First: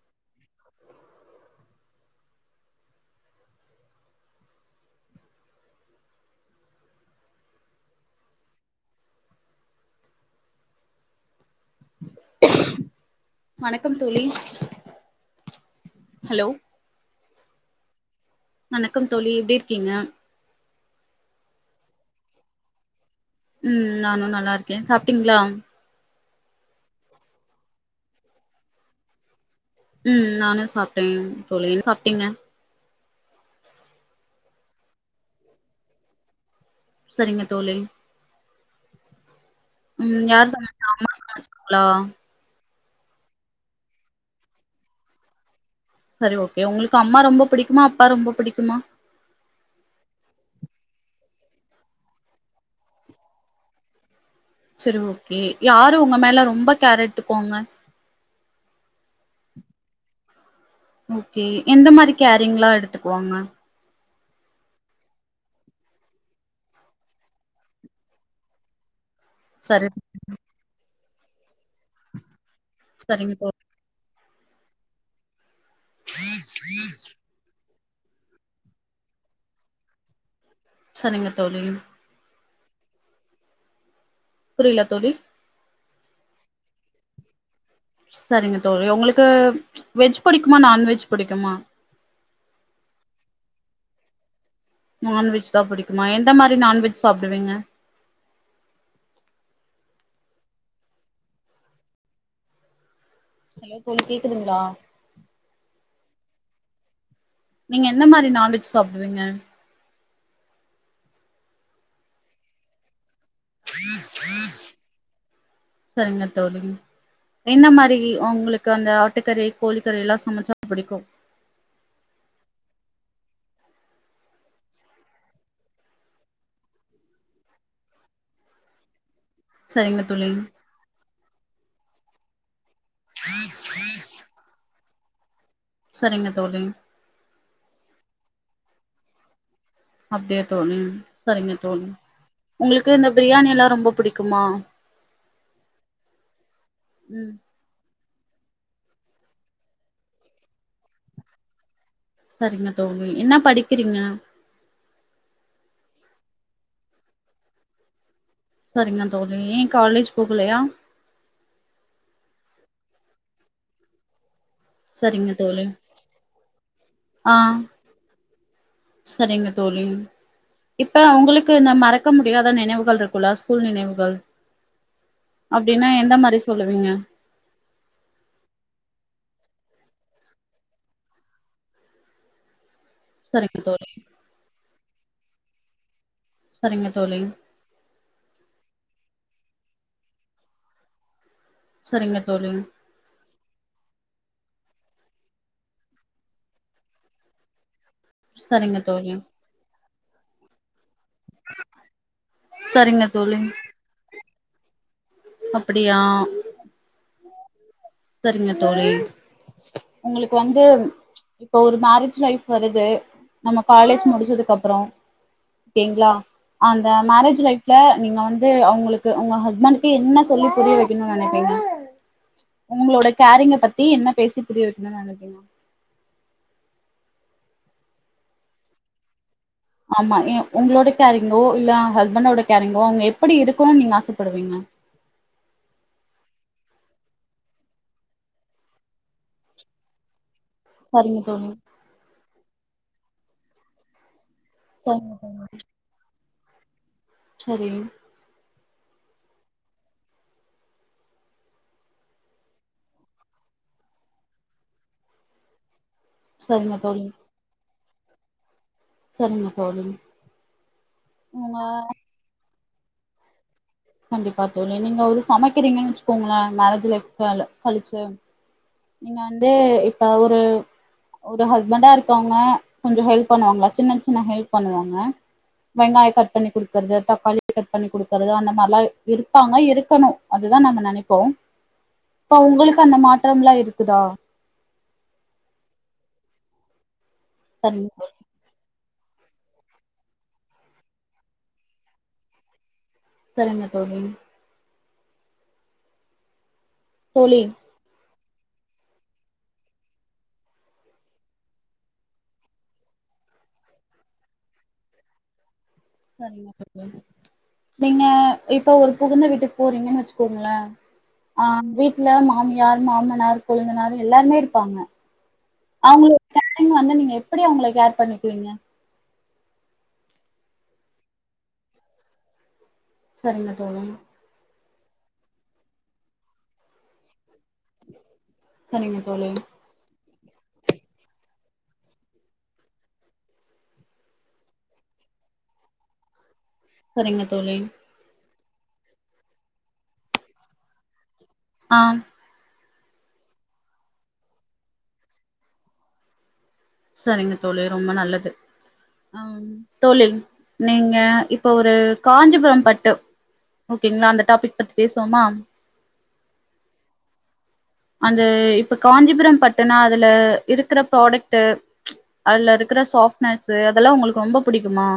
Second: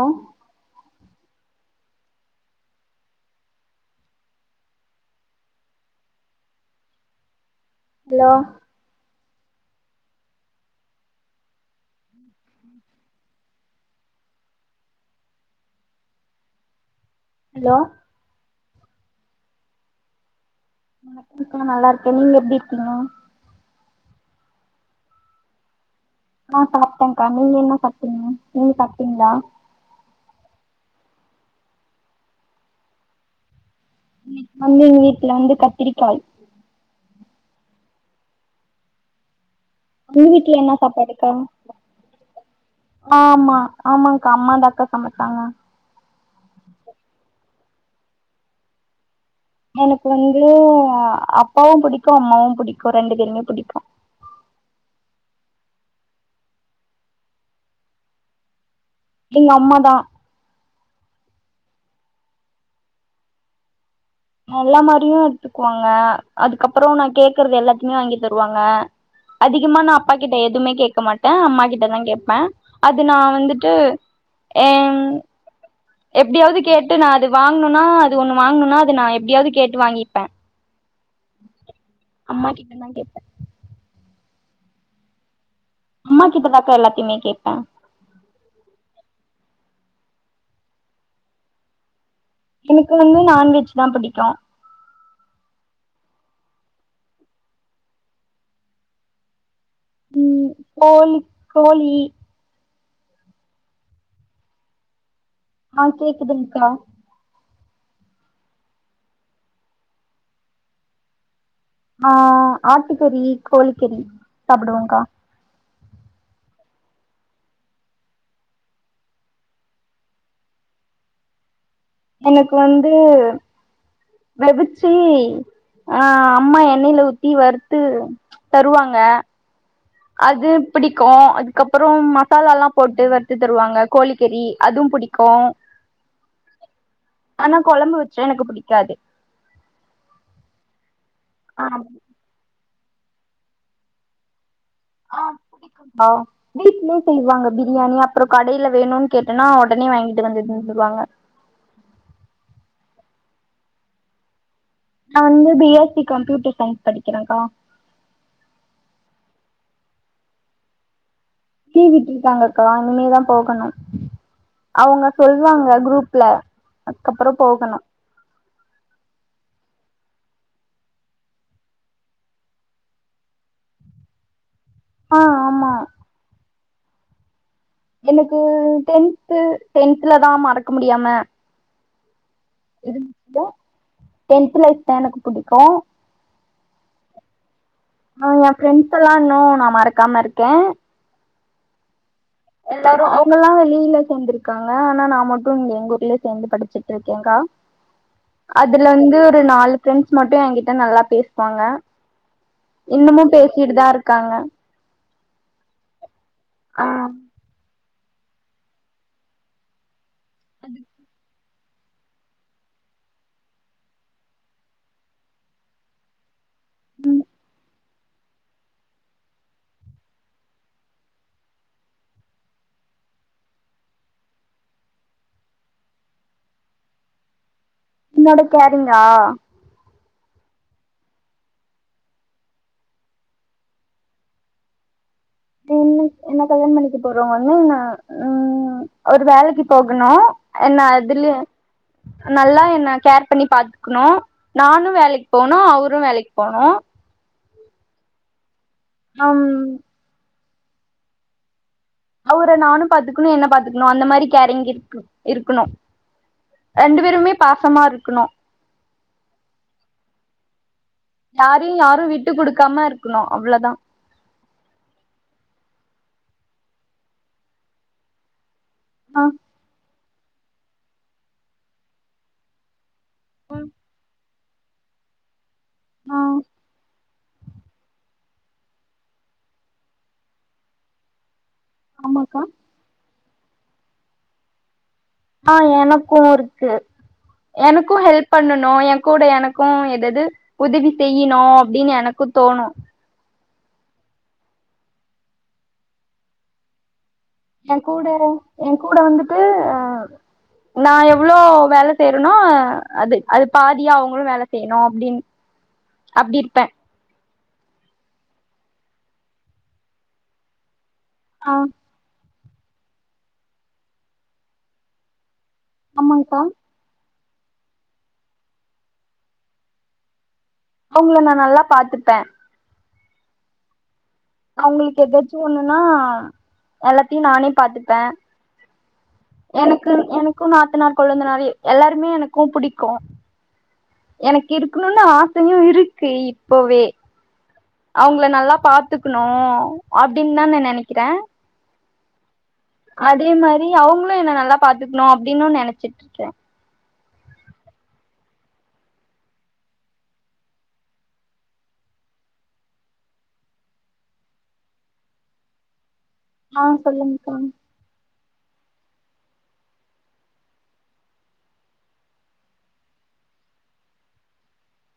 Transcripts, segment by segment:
ஓ hello வணக்கம் தோழி hello hello வணக்கம் தோழி எப்டி இர்க்கீங்க வணக்கம் நா நல்லாருக்கே நீங்க எப்டி இருக்கீங்க உம் நானு நல்லா இருக்கே சாப்ட்டீங்களா ஆஹ் சாப்ட்டங்க்கா நீங்க என்ன சாப்ட்டீங்க நீங்க சாப்ட்டீங்ளா உம் நானும் சாப்ட்டேன் தோழி என்ன சாப்ட்டீங்க தம்பிங்க வீட்டுல வந்து கத்திரிக்காய் சரிங்க தோழி உம் உங்க யார் வீட்ல என்ன சமச்சா அம்மா சமச்சாங்களா ஆ ஆமா ஆமாக்கா அம்மா த அக்கா சமைச்சாங்க சரி ஓகே உங்களுக்கு அம்மா ரொம்ப பிடிக்குமா அப்பா ரொம்ப பிடிக்குமா எனக்கு வந்து அப்பாவு பிடிக்கு அம்மாவு பிடிக்கு ரெண்டு பேருமே பிடிக்கு சரி ஓகே யாரு உங்க மேல ரொம்ப கேர் எடுத்துக்குவாங்க எங்க அம்ம தான் ஓகே எந்த மாரி கேரிங்லா எடுத்துக்குவாங்க எல்லா மாரியும் எடுத்துக்குவாங்க அதுக்கப்புற நான் கேக்குறது எல்லாத்தையு வாங்கி தருவாங்க அதிகமா சரி நான் அப்பா கிட்ட எதுவுமே கேட்க மாட்டே அம்மா கிட்ட தான் கேப்பே அது சரிங்க நான் தோழி வந்துட்டு ஏம் எப்டியாவது கேட்டு நான் அது வாங்கனு அது ஒண்ணு வாங்கணும்னா அது நான் எப்டியாவது கேட்டு வாங்கிப்பே சரிங்க தோழி என்னானு கேப்பே புரியல தோழி அம்மா கிட்டதாக்கா எல்லாத்தையுமே கேட்பே சரிங்க தோழி உங்களுக்கு வெஜ் புடிக்குமா நான்வெஜ் புடிக்குமா எனக்கு வந்து நான்வெஜ் தான் பிடிக்கு நான்வெஜ் தான் புடிக்குமா எந்த மாரி நான்வெஜ் சாப்டுவீங்க உம் கோழி கோழி ஹலோ தோழி கேக்குதுங்களா ஆ கேக்குதுங்க்கா நீங்க என்ன மாரி நான்வெஜ் சாப்டுவீங்க ஆஹ் ஆட்டுக்கறி கோழிக்கறி சாப்டுவேன்க்கா சரிங்க தோழி என்ன மாரி உங்களுக்கு அந்த ஆட்டுக்கறி கோழிக்கறி எல்லா சமைச்சா பிடிக்கு எனக்கு வந்து விதச்சி அஹ் அம்மா எண்ணெயில ஊத்தி வருத்து தருவாங்க சரிங்க தோழி அது பிடிக்கூம் அதுக்கப் அப்புறம் மசாலால்லாம் போட்டு வருத்து தருவாங்க கோழிக்கறி அதுவும் புடிக் க்கூம் சரிங்க தோழி சா எனக்கு புடிக்காது அப்டியா தோழி சரிங்க தோழி உங்ளுக்கு இந்த பிரியாணிலாம் ரொம்ப புடிக்குமா ஆஹ் புடிக்கூம் ஆ வீட்லே ம் செய்வாங்க பிரியாணி அப் றோம் கடைல வேணூன்னு கேட்ன்னா ஒடனே வாய்ங்கிட்டு வந்துட்டு செஞ்சிருவாங்க சரிங்க தோழி என்ன படிக்கிறீங்க நா வந்து B S C computer science படிக்கிறங்க்கா சரிங்க தோழி ஏன் காலேஜ் போகலையா லீவ் விட்ருக்காங்க க்கா இனிமேதான் போகணும் அவங்க சரிங்க தோழி சொல்வாங்க குரூப்ல ஆ அதுக்கப்புறோம் போகணும் சரிங்க தோழி இப்ப உங்களுக்கு அந்த மறக்க முடியாத நினைவுகள் இருக்கூல்ல ஸ்கூல் நினைவுகள் ஆ ஆமா அப்டின்னா எந்த மாதிரி ஸ் சொல்லுவிங்க எனக்கு டென்த் டென்த்ல தான் மறக்க முடியாம இருந்துச்சு சரிங்க தோழி டென்த் லைஃப் எனக்கு புடிக்கூம் சரிங்க தோழி ஏன் ஃப்ரெண்ட்ஸ் எல்லாம் இன்னூம் நா மறக்காம இருக்கேன் செரிங்க எல்லாரும் அவுங்கெல்லாம் வெளீல சேந்திருக் க்காங்க ஆனா நா மட்டும் இங்க எங்க ஊர்லே சேந்து படிச்சிட்டு இருக்கேங்கா சரிங்க அதுல தோழி வந்து ஒரு நால் ஃபிரெண்டஸ் மட்டும் ஏன்க்கிட்ட நல்லா பேசுவாங்க சரிங்க இன்னமூம் தோழி பேசிட்டுதான் இருக்காங்க அப்டியா ஆஹ் செரிங்க தோழி உங்ளுக்கு வந்து இப்ப ஒரு மேரேஜ் லைஃப் வருது நம்ம காலேஜ் முடிச்சதுக்கு அப்புறோம் ஓகேங்ளா அந்த மேரேஜ் லைஃப்ல நீங்க வந்து அவுங்களுக்கு உங்க ஹஸ்பண்ட்க்கு என்ன சொல்லி புரிய வைக்கணும்னு நெனப்பீங்க உங்களோட கேரிங்க பத்தி என்ன பேசி புரிய வைக்கணும்னு நினைக்கீங்க என்னோட கேரிங்கா ஆமா உங்களோட கேரிங்கோ இல்ல ஹஸ்பண்டோட கேரிங்கோ அவங்க எப்படி இருக்கணும்னு நீங்க ஆசைப்படுவீங்க? என்ன என்ன கல்யாண பண்ணிக்க போறோம் வந்து ந உம் ஒரு வேலைக்கு போகணும் என்ன சரிங்க அதுலயே தோழி நல்லா என்ன கேர் பண்ணி பா்த்தக்கணும். நானும் சரிங்க தோ வேலைக்கு போகனும். அவரும் வேலைக்கு போகணும் போனும் சரி உம் அவரை நானும் பாத்துக்கணும் என்ன பாத்துக்கணும் அந்த மாதிரி கேரிங் இரு இருக்கணும் சரிங்க ரெண்டு தோழி பேருமே பாசமா இரு க்கணும் சரிங்க தோழி உங்க கமா இருக்கணும் அவ்வளோதான் கண்டிப்பா தோழி நீங்க ஒரு சமைக்கிறீங்கன்னு வச்சுக்கோங்களேன் மேரேஜ் லைஃப் கழிச்சு நீங்க ஆ வந்து இப்ப ஒரு ஒரு ஹஸ்பண்டா இருக்கவங்க கொஞ்சம் ஹெல்ப் பண்ணுவாங்களா சின்ன சின்ன ஹெல்ப் பண்ணுவாங்க வெங்காயம் ஆ கட் பண்ணி கொடுக்கறது தக்காளி கட் பண்ணிடுக்கற அந்த மாதிரி இருப்பாங்க இருக்கணும். அதுதான் நம்ம நினைப்போம். இப்ப ஆமாக்கா உங்களுக்கு அந்த மாட்டு [unintelligible] ம்லாம் இருக்குதா ஆஹ் எனக்கும் இருக்கு சரிங்க எனக்கும் தோழி ஹெல்ப் பண்ணணும் என் கூட எனக்கும் எதெது உதவி செய்யணும் அப்படின்னு எனக்கும் தோணும் சரிங்க தோழி தோழி என் கூட என் கூட வந்துட்டு அஹ் நான் எவ்ளோ வேலை செய்யறேனோ அது அது பாதியா அவங்களும் வேலை செய்யணும் அப்படின்னு சரிங்க நீங்க இப்ப ஒரு புகுந்த வீட்டுக்கு போறீங்கன்னு வச்சுக்கோங்களேன் ஆ அஹ் வீட்டுல மாமி யார் மாமனார் கொழுந்தனார் எல்லாருமே இருப்பாங்க அவங்களோ ஆமாங்க்கா கேரிங் வந்து நீங்க அப்படி அவங்களுக்கு கேர் பண்ணிக்கவீங்க அவங்கள நான் நல்லா பாத்துப்பேன். சரிங்க தோழி அவங்களுக்கு எதாச்சும் ஒண்ணுன்னா, எல்லாத்தையும் நானே பாத்துப்பேன் சரிங்க தோழி எனக்கு எனக்கு க்கும் நாத்தனார் கொழந்தனார் எல்லாருமே எனக்கும் பிடிக்கும் எனக்கு இருக்கணும்னு ஆசையும் இருக்கு இப்போவே சரிங்க தோழி அவங்கள நல்லா பாத்துக்கணும் அப்படின்னு தான் நா நினைக்கிறேன் ஆம் அதே மாதிரி அவங்களும் என்ன நல்லா பாத்துக்கணும் அப்படின்னு நினைச்சிட்டு இருக்கேன் சரிங்க தோழி ரொம்ப நல்லது சரிங்க தோழி ரொம்ப நல்லது தோழி நீங்க இப்ப ஒரு காஞ்சிபுரம் பட்டு ஓகேங்களா அந்த டாபிக் பத்தி பேசுவோமா ஆஹ் சொல்லுங்கக்கா அந்த இப்ப காஞ்சிபுரம் பட்டுனா அதுல இருக்கற ப்ராடக்ட் அதுல இருக்கற சாஃப்டனஸ் அதெல்லாம் உங்களுக்கு ரொம்ப புிடிக்குமா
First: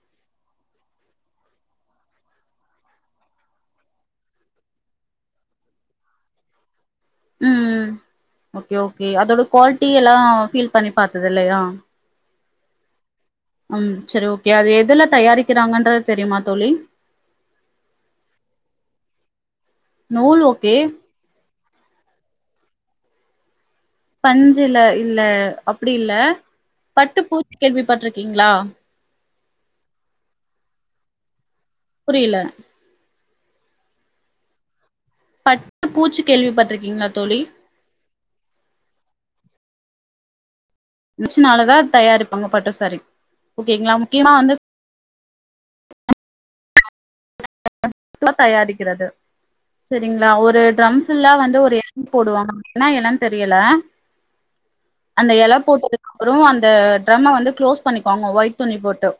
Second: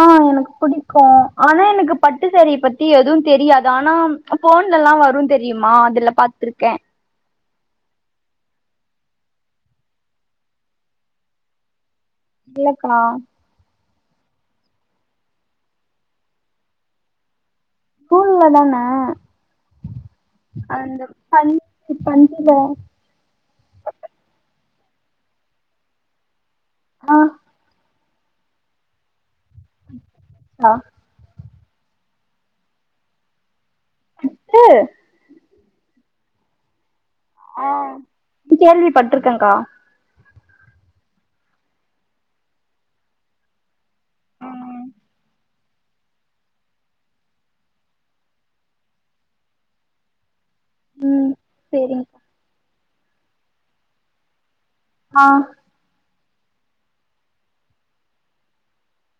ஆ எனக்கு பிடிக்கோ ஆனா எனக்கு பட்டு சாரியை பத்தி எதுவும் தெரியாது ஆனா ஃபோன்ல எல்லாம் வரும் தெரியுமா அதுல பாத்துருக்கேன் ம் ஓகே ஓகே அதோட குவாலிட்டி எல்லாம் பீல் பண்ணி பாத்தது இல்லையா இல்லக்கா ம் சரி ஓகே அது எதுல தயாரிக்கிறாங்கன்றது தெரியுமா தோழி நூல்ல தான நூல் ஓகே அந்த பஞ் சு பஞ்சில பஞ்சுல இல்ல அப்டி இல்ல ஆ பட்டு பூச்சு கேள்விப்பட்டிருக் ங்ளா ஆ புரியுல அட்டு பட்டு பூச்சு கேள்வி பட்டுருக்கீங்களா ஆ கேள்விப்பட்ருக்ககா மிச்ச நாலதா தயாரிப்பாங்க பட்டு சாரி ஓகேங்களா முக்கியமா வந்து ம் தயாரிக்கிறது சரிங்களா ஒரு ஒரு ட்ரம்ஸ்லா வந்து ஒரு எண்ட் சேரிங்க்கா போடுவாங் என்னா எனோன்னு தெரியுல ஆ அந்த எல போட்டு அப்புறோ அந்த ட்ரம்ம வந்து களோஸ் பண்ணிக்குவாங்க ஒயிட் துணி போட்டு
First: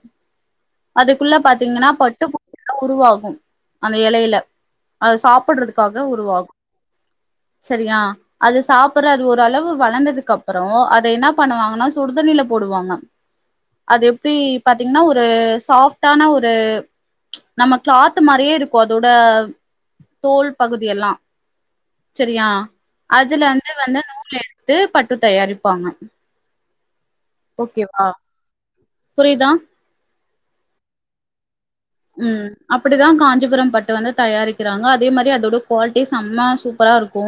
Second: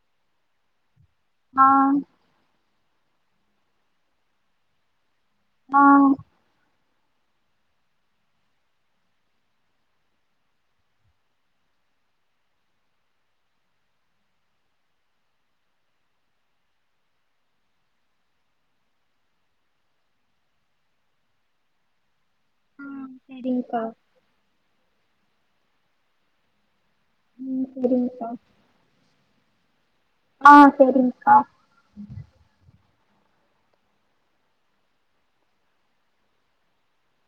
அதுக்குள்ள ஆ பாத்தீங்கன்னா பட்டு பூ உருவாகோ அந்த எலைல அது ஆ ஆ சாப்படுறதுக்காக உருவாகோ சரியா அது சாப்பிடுற அது ஒருரளவு வளர்ந்ததுக்கு அப்புறோ அத என்ன பண்ணுவாங்கன்னா சுடுதண்ணில போடுவாங்க அது எப்படி பாத்தீங்கன்னா ஒரு சாஃப்டான ஒரு நம்ம கிளாத் மாரி நறைய இருக்கோ அதோட தோல் பகுதி எல்லா சரியா அதுல வந்து சேரிங்க்கா வந்து நூல் எடுத்து எடுத்து பட்டு தயாரிப்பாங்க ம் ஓகேவா செரிங்கக்கா புரியுதா ஆ செரிங்க்கா ம் அப்படிதா காஞ்சிபுரம் பட்டு வந்து தயாரிக்குறாங்க அதே மாதிரி அதோட குவாலிட்டி செம்ம சூப்பரா இருக்கோ.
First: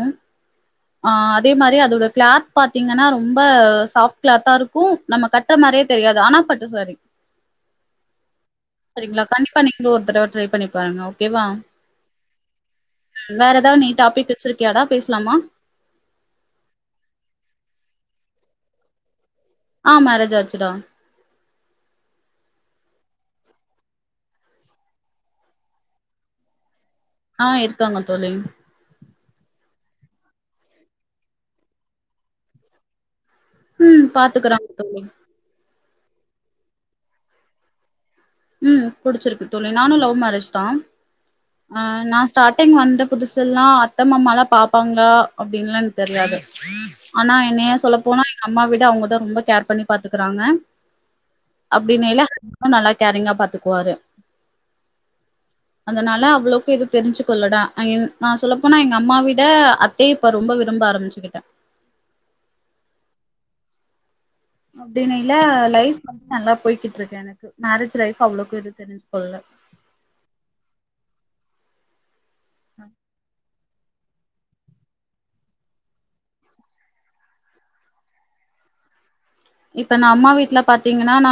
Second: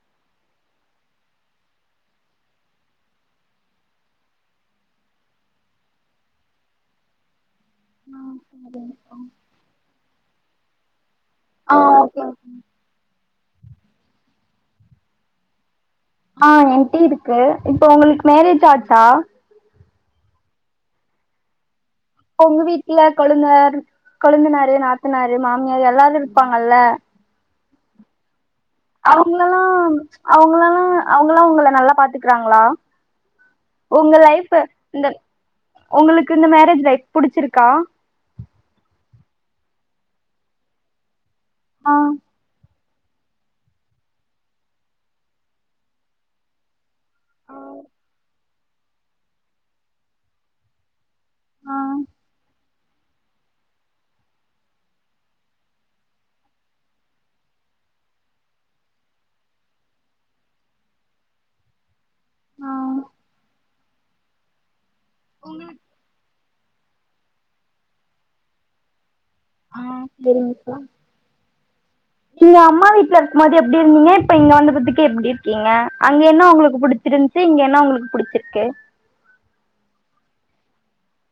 ஆ அதே மாரி அதோட கிளாத் பாத்தீங்கன்னா ரொம்ப சாஃப்ட் கிளாத்தா இருக்கோ நம்ம கட்டுற மாரியே தெரியாது ஆனா பட்டு சாரி ஆ சேரிங் சரிங்களா கண்டிப்பா நீங்களு ஒரு தடவ ட்ரை பண்ணி பாருங்க. ஓகேவா ஆஹ் ஓகே வேற ஏதாவது நீ டாபிக் வச்சிருக்கியாடா? பேசலாமா? ஆஹ் என்டையு இருக்கு. இப்போ உங்களுக்கு மேரேஜ் ஆச்சா? ஆஹ் மேரேஜ் ஆச்சுடா. உங்க வீட்டுல கொழுந்த கொழுந்தனாரு நாத்தனாரு மாமியாரு எல்லாரு இருப்பாங்கல்ல? ஆஹ் இருக்காங்க தோழி அவங்களல்லா அவங்களல்லா அவங்கல்லா உங்கள நல்லா பாத்துக்கறாங்களா உம் உங்க லைஃப் பாத்துக்கறாங்க தோழி இந்த உங்களுக்கு இந்த மேரேஜ் லைஃப் புடிச்சிருக்கா? உம் புடிச்சிருக்கு தோழி நானு லவ் மேரேஜ் தா ஆ ஆஹ் நா ஸ்டார்டிங் வந்தப் புதுசு எல்லா அத்த மாமாலா பாப்பாங்களா? அப்படின்லா எனக்கு தெரியாது. ஆனா என்னய சொல்லப்போனா எங்க அம்மா விட அவங்கதா ரொம்ப கேர் பண்ணி பாத்துக்கறாங்க ஆ அப்படிங்கேல இன்னு நல்லா கேரிங்கா பாத்துக்குவாரு. அதனால அவ்வளவுக்கு இது தெரிஞ்சுகளடா நா சொல்லப்போனா எங்க அம்மா விட அத்தைய இப்ப ரொம்ப விரும்ப ஆரம்பிச்சுக்கிட்ட ஆஹ் அப்படிநைங்லா உங்களுக்கு லைஃப் நல்லா போய்கிட்டு இருக்கு எனக்கு மேரேஜ் லைஃப் அவ்வளவுக்கு எதும் தெரிஞ்சுக்கள்ளல ஆஹ் செரிங்கக்கா நீங்க அம்மா வீட்ல இருக்கும்போது எப்படி இருந்தீங்க இப்ப இங்க வந்த பத்திக்கு எப்படி இருக்கீங்க அங்க என்ன உங்களுக்கு புடிச்சிருந்ச்சு? இங்க என்ன உங்களுக்கு புடிச்சிருக்கு? இப்ப நா அம்மா வீட்டுல பாத்தீங்கன்னா நா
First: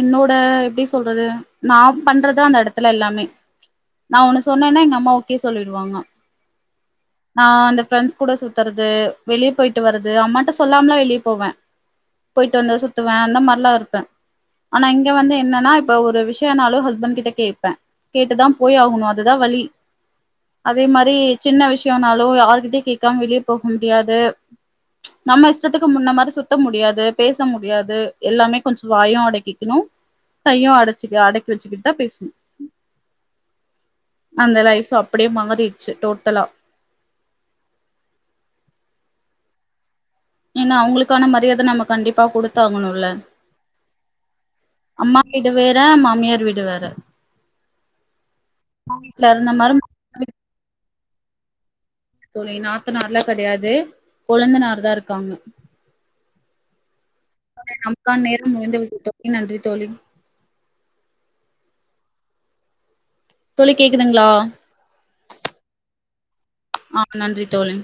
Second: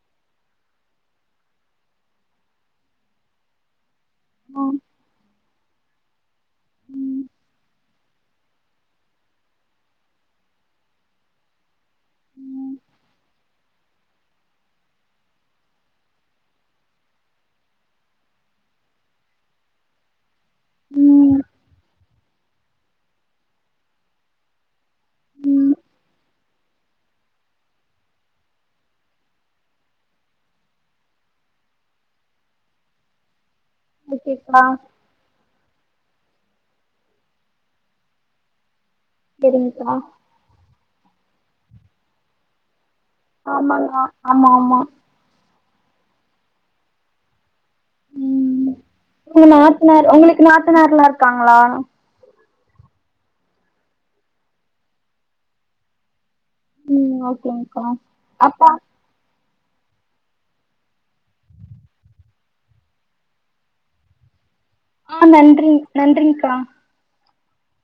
என்னோட எப்படி சொல்றது நா பண்றதா அந்த இடத்துல எல்லாமே நா ஒன்னு ம் சொன்னேன்னா எங்க அம்மா ஓகே சொ சொல்லிடுவாங்க ஆஹ் அந்த பிரண்ட்ஸ் கூட சுத்துறது வெளிய போயிட்டு வரது அம்மாட்ட சொல்லாமலா வெளியே போவ போயிட்டு வந்த சுத்துவ அந்த மாதிரிலா இருப்ப ஆனா இங்க வந்து என்னன்னா இப்ப ஒரு விஷயனாலு ஹஸ்பண்ட் கிட்ட கேட்ப கேட்டுதா போய் ஆகணு அதுதா வழி அதே மாரி சின்ன விஷயம்னாலு யாருகிட்டயு கேட்காம வெளியே போக முடியாது நம்ம ம் இஷ்டத்துக்கு முன்ன மாரி சுத்த முடியாது. பேச முடியாது எல்லாமே கொஞ்சோ வாயு அடைக்கிக்கணு கையு அடைச்சு அடைக்கி வச்சுக்கிட்டு தா பேசணு அந்த ஓகேக்கா லைஃப் அப்படியே மாறிட்டு ச்சு டோட்டலா செரிங்கக்கா ஏனா அவங்களுக்கான மரியாத நம்ம கண்டிப்பா குடுத்தாங்கணுல ஆமாங்கா ஆமா ஆமா து வேற மாமியார் வீடு வேற உம் வீட்ல உங்க இருந்த நாத்தனார் மாரி உங்களுக்கு நாத்தனார் எல்லா இருக் க்காங்களா தோழி நாத்தனார்லா கிடையாது குழுந்தனார் தா இருக்காங்க ம் ஓகேங்க்கா நமக்கான நேரம் அப்பா முடிந்து விட்டது தோளி நன்றி தோழி தோழி கேக்குதுங்களா ஆ நன்றிங் நன்றிங்க்கா ஆ நன்றி தோழி